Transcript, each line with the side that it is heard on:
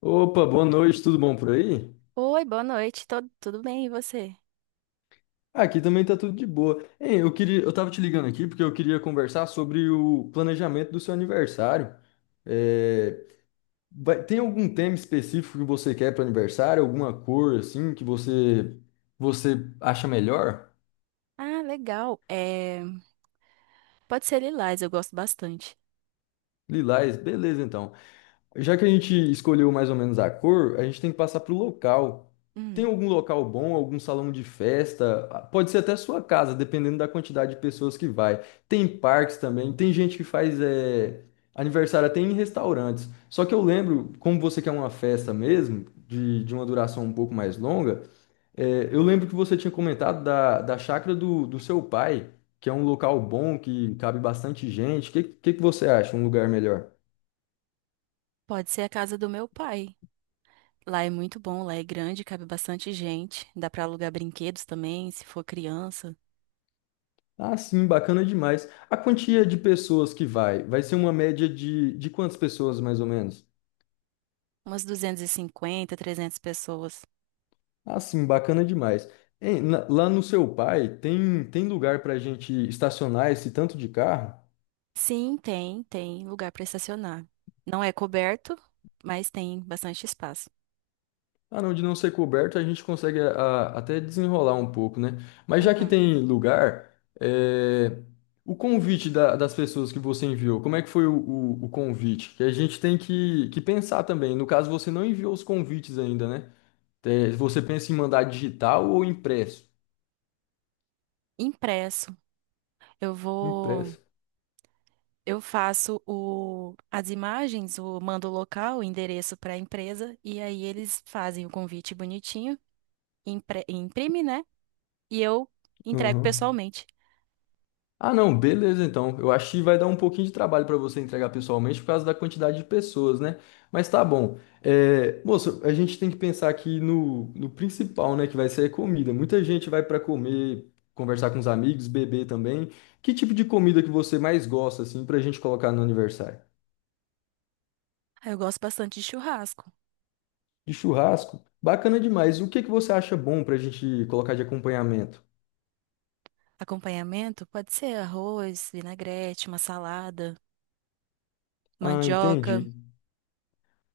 left: Opa, boa noite, tudo bom por aí?
right: Oi, boa noite. Tudo bem, e você?
left: Aqui também tá tudo de boa. Hein, eu tava te ligando aqui porque eu queria conversar sobre o planejamento do seu aniversário. É, Tem algum tema específico que você quer para aniversário? Alguma cor assim que você acha melhor?
right: Ah, legal. Pode ser lilás, eu gosto bastante.
left: Lilás, beleza então. Já que a gente escolheu mais ou menos a cor, a gente tem que passar pro local. Tem
right: Hum,
left: algum local bom, algum salão de festa? Ah, pode ser até sua casa, dependendo da quantidade de pessoas que vai. Tem parques também, tem gente que faz aniversário até em restaurantes. Só que eu lembro, como você quer uma festa mesmo, de uma duração um pouco mais longa, eu lembro que você tinha comentado da chácara do seu pai, que é um local bom, que cabe bastante gente. O que que você acha? Um lugar melhor?
right: pode ser a casa do meu pai. Lá é muito bom, lá é grande, cabe bastante gente. Dá pra alugar brinquedos também, se for criança.
left: Ah, sim, bacana demais. A quantia de pessoas que vai? Vai ser uma média de quantas pessoas, mais ou menos?
right: Umas duzentas e cinquenta, 300 pessoas.
left: Ah, sim, bacana demais. Hein, lá no seu pai, tem lugar para a gente estacionar esse tanto de carro?
right: Sim, tem lugar pra estacionar. Não é coberto, mas tem bastante espaço.
left: Ah, não, de não ser coberto, a gente consegue até desenrolar um pouco, né? Mas já que
right: Uhum.
left: tem lugar, é, o convite das pessoas que você enviou, como é que foi o convite? Que a gente tem que pensar também. No caso, você não enviou os convites ainda, né? Você pensa em mandar digital ou impresso?
right: Impresso. Eu vou.
left: Impresso.
right: Eu faço as imagens, o mando o local, o endereço para a empresa, e aí eles fazem o convite bonitinho, imprime, né? E eu entrego
left: Aham.
right: pessoalmente.
left: Ah, não, beleza então. Eu acho que vai dar um pouquinho de trabalho para você entregar pessoalmente por causa da quantidade de pessoas, né? Mas tá bom. Moço, a gente tem que pensar aqui no principal, né? Que vai ser a comida. Muita gente vai para comer, conversar com os amigos, beber também. Que tipo de comida que você mais gosta, assim, pra gente colocar no aniversário?
right: Ah, eu gosto bastante de churrasco.
left: De churrasco? Bacana demais. O que que você acha bom pra gente colocar de acompanhamento?
right: Acompanhamento pode ser arroz, vinagrete, uma salada,
left: Ah,
right: mandioca.
left: entendi.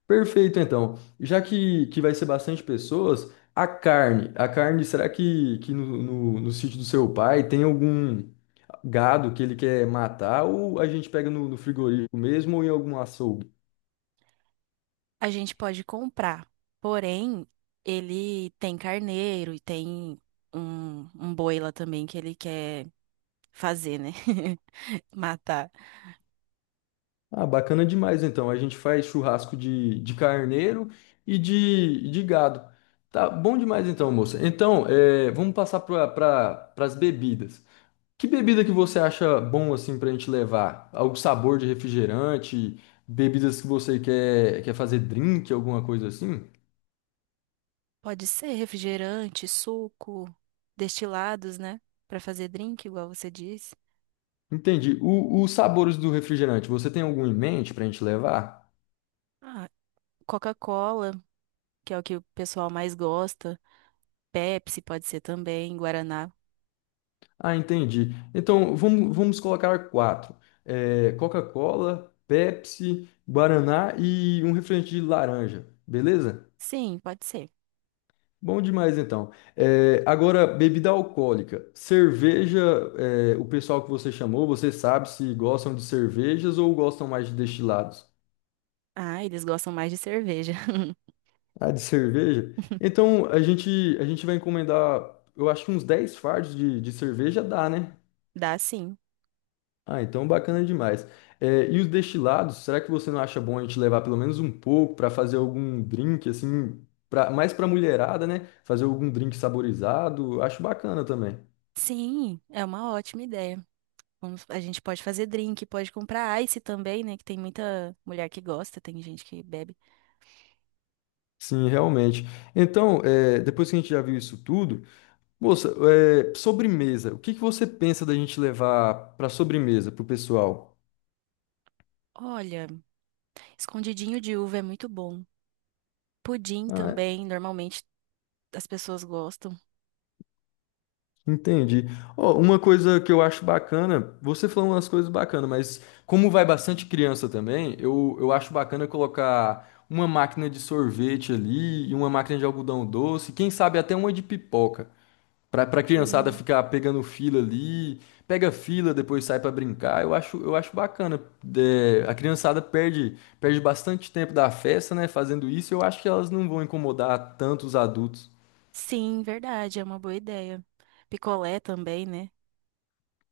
left: Perfeito, então. Já que vai ser bastante pessoas, a carne. A carne, será que no sítio do seu pai tem algum gado que ele quer matar? Ou a gente pega no frigorífico mesmo ou em algum açougue?
right: A gente pode comprar, porém, ele tem carneiro e tem um boi lá também que ele quer fazer, né? Matar.
left: Ah, bacana demais, então. A gente faz churrasco de carneiro e de gado. Tá bom demais, então, moça. Então, vamos passar para pra, as bebidas. Que bebida que você acha bom assim pra gente levar? Algum sabor de refrigerante? Bebidas que você quer fazer drink, alguma coisa assim?
right: Pode ser refrigerante, suco, destilados, né? Pra fazer drink, igual você disse.
left: Entendi. Os sabores do refrigerante, você tem algum em mente pra gente levar?
right: Ah, Coca-Cola, que é o que o pessoal mais gosta. Pepsi pode ser também, Guaraná.
left: Ah, entendi. Então vamos colocar quatro: Coca-Cola, Pepsi, Guaraná e um refrigerante de laranja, beleza?
right: Sim, pode ser.
left: Bom demais, então. Agora, bebida alcoólica. Cerveja, o pessoal que você chamou, você sabe se gostam de cervejas ou gostam mais de destilados?
right: Ah, eles gostam mais de cerveja.
left: Ah, de cerveja? Então, a gente vai encomendar, eu acho que uns 10 fardos de cerveja dá, né?
right: Dá sim.
left: Ah, então bacana demais. E os destilados, será que você não acha bom a gente levar pelo menos um pouco para fazer algum drink, assim, mais para mulherada, né? Fazer algum drink saborizado, acho bacana também.
right: Sim, é uma ótima ideia. A gente pode fazer drink, pode comprar ice também, né? Que tem muita mulher que gosta, tem gente que bebe.
left: Sim, realmente. Então, depois que a gente já viu isso tudo, moça, sobremesa. O que que você pensa da gente levar para sobremesa pro pessoal?
right: Olha, escondidinho de uva é muito bom. Pudim
left: Ah,
right: também, normalmente as pessoas gostam.
left: entendi. Ó, uma coisa que eu acho bacana, você falou umas coisas bacanas, mas como vai bastante criança também, eu acho bacana colocar uma máquina de sorvete ali e uma máquina de algodão doce, quem sabe até uma de pipoca. Pra criançada ficar pegando fila ali, pega fila, depois sai pra brincar. Eu acho bacana. A criançada perde bastante tempo da festa, né, fazendo isso. Eu acho que elas não vão incomodar tanto os adultos.
right: Sim, verdade, é uma boa ideia. Picolé também, né?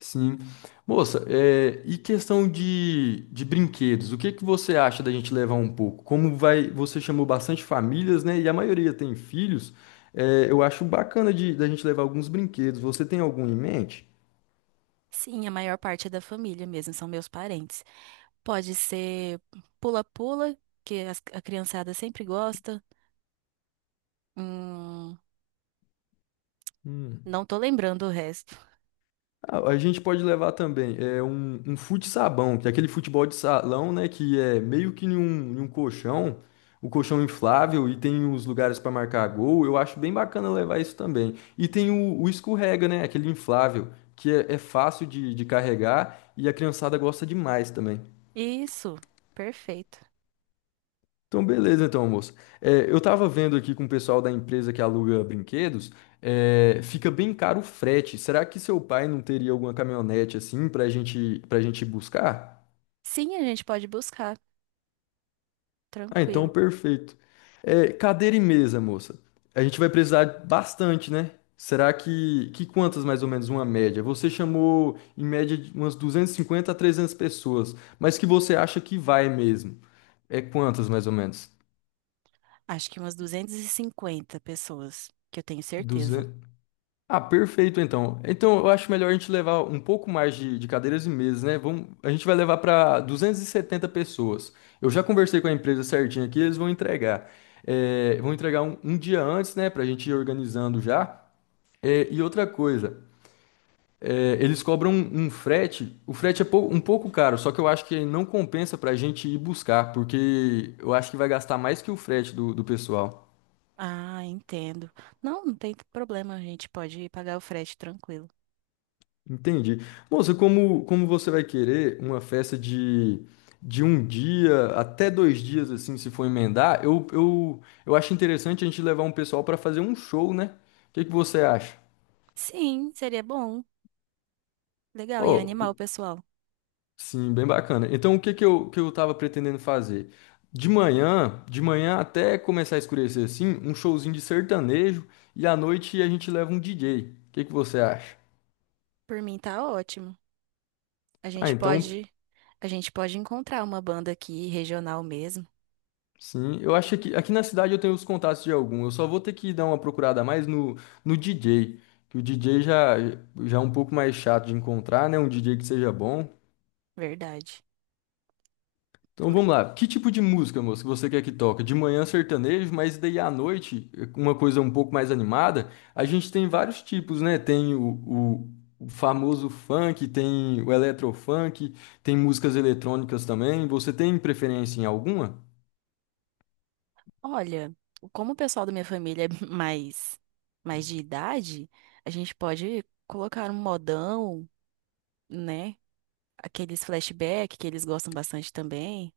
left: Sim. Moça, e questão de brinquedos, o que que você acha da gente levar um pouco? Como vai, você chamou bastante famílias, né, e a maioria tem filhos, eu acho bacana da gente levar alguns brinquedos. Você tem algum em mente?
right: Sim, a maior parte é da família mesmo, são meus parentes. Pode ser pula-pula, que a criançada sempre gosta. Hum,
left: Hum.
right: não tô lembrando o resto.
left: A gente pode levar também é um fute-sabão, que é aquele futebol de salão, né? Que é meio que em um colchão, o colchão inflável e tem os lugares para marcar gol. Eu acho bem bacana levar isso também. E tem o escorrega, né? Aquele inflável, que é fácil de carregar e a criançada gosta demais também.
right: Isso, perfeito.
left: Então, beleza, então, moço. Eu tava vendo aqui com o pessoal da empresa que aluga brinquedos, fica bem caro o frete. Será que seu pai não teria alguma caminhonete assim pra gente buscar?
right: Sim, a gente pode buscar,
left: Ah, então,
right: tranquilo.
left: perfeito. Cadeira e mesa, moça. A gente vai precisar bastante, né? Será que quantas mais ou menos uma média? Você chamou em média de umas 250 a 300 pessoas, mas que você acha que vai mesmo? É quantas mais ou menos?
right: Acho que umas 250 pessoas, que eu tenho certeza.
left: Ah, perfeito então. Então eu acho melhor a gente levar um pouco mais de cadeiras e mesas, né? Vamos, a gente vai levar para 270 pessoas. Eu já conversei com a empresa certinho aqui, eles vão entregar. Vão entregar um dia antes, né? Para a gente ir organizando já. E outra coisa, eles cobram um frete. O frete é um pouco caro, só que eu acho que não compensa para a gente ir buscar, porque eu acho que vai gastar mais que o frete do pessoal.
right: Ah, entendo. Não, não tem problema, a gente pode pagar o frete tranquilo.
left: Entendi. Moça, como você vai querer uma festa de um dia até 2 dias, assim, se for emendar, eu acho interessante a gente levar um pessoal para fazer um show, né? O que que você acha?
right: Sim, seria bom. Legal, e
left: Oh,
right: animal, pessoal.
left: sim, bem bacana. Então, o que que eu tava pretendendo fazer? De manhã até começar a escurecer, assim, um showzinho de sertanejo e à noite a gente leva um DJ. O que que você acha?
right: Por mim tá ótimo. A
left: Ah,
right: gente
left: então,
right: pode, a gente pode encontrar uma banda aqui regional mesmo,
left: sim, eu acho que aqui na cidade eu tenho os contatos de algum. Eu só vou ter que dar uma procurada a mais no DJ, que o DJ já é um pouco mais chato de encontrar, né? Um DJ que seja bom.
right: verdade.
left: Então
right: Mas,
left: vamos lá. Que tipo de música, moço, que você quer que toque? De manhã sertanejo, mas daí à noite, uma coisa um pouco mais animada. A gente tem vários tipos, né? Tem o famoso funk, tem o eletrofunk, tem músicas eletrônicas também. Você tem preferência em alguma?
right: olha, como o pessoal da minha família é mais de idade, a gente pode colocar um modão, né? Aqueles flashback que eles gostam bastante também.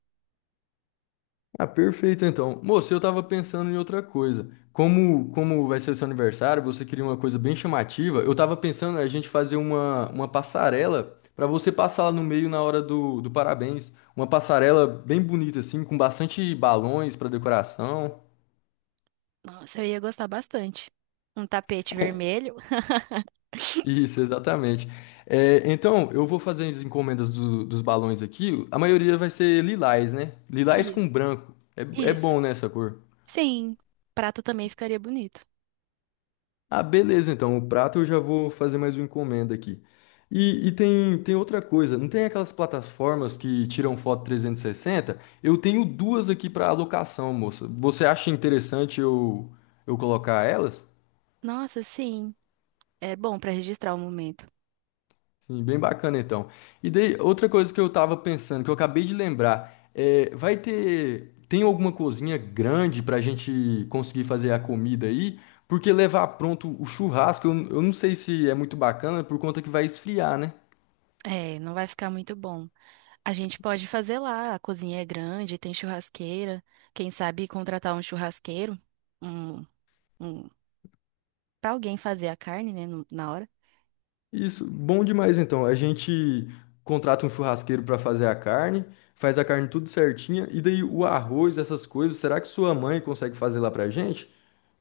left: Ah, perfeito então. Moço, eu tava pensando em outra coisa. Como vai ser o seu aniversário, você queria uma coisa bem chamativa. Eu tava pensando a gente fazer uma passarela pra você passar lá no meio na hora do parabéns. Uma passarela bem bonita, assim, com bastante balões pra decoração.
right: Nossa, eu ia gostar bastante. Um tapete vermelho.
left: Isso, exatamente. É, então, eu vou fazer as encomendas dos balões aqui. A maioria vai ser lilás, né? Lilás com
right: Isso.
left: branco. É
right: Isso.
left: bom, né, essa cor?
right: Sim, prato também ficaria bonito.
left: Ah, beleza, então o prato eu já vou fazer mais uma encomenda aqui. E tem, outra coisa, não tem aquelas plataformas que tiram foto 360? Eu tenho duas aqui para alocação, moça. Você acha interessante eu colocar elas?
right: Nossa, sim. É bom pra registrar o momento.
left: Sim, bem bacana então. E daí, outra coisa que eu tava pensando, que eu acabei de lembrar, tem alguma cozinha grande pra gente conseguir fazer a comida aí? Porque levar pronto o churrasco, eu não sei se é muito bacana por conta que vai esfriar, né?
right: É, não vai ficar muito bom. A gente pode fazer lá, a cozinha é grande, tem churrasqueira. Quem sabe contratar um churrasqueiro, um, um, para alguém fazer a carne, né, na hora.
left: Isso, bom demais então. A gente contrata um churrasqueiro para fazer a carne, faz a carne tudo certinha, e daí o arroz, essas coisas, será que sua mãe consegue fazer lá pra gente?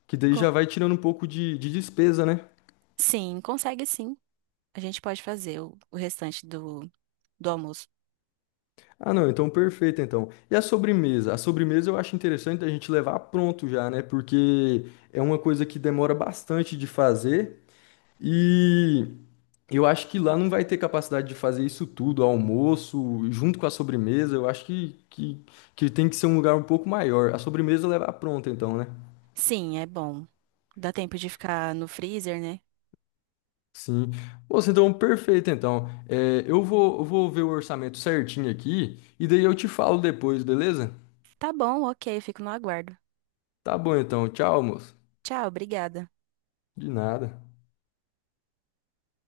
left: Que daí
right: Co-
left: já vai tirando um pouco de despesa, né?
right: sim, consegue sim. A gente pode fazer o restante do almoço.
left: Ah, não, então perfeito então. E a sobremesa? A sobremesa eu acho interessante a gente levar pronto já, né? Porque é uma coisa que demora bastante de fazer. E eu acho que lá não vai ter capacidade de fazer isso tudo, almoço, junto com a sobremesa. Eu acho que tem que ser um lugar um pouco maior. A sobremesa leva pronta, então, né?
right: Sim, é bom. Dá tempo de ficar no freezer, né?
left: Sim. Moça, então, perfeito, então. Eu vou ver o orçamento certinho aqui e daí eu te falo depois, beleza?
right: Tá bom, ok, fico no aguardo.
left: Tá bom, então. Tchau, moço.
right: Tchau, obrigada.
left: De nada.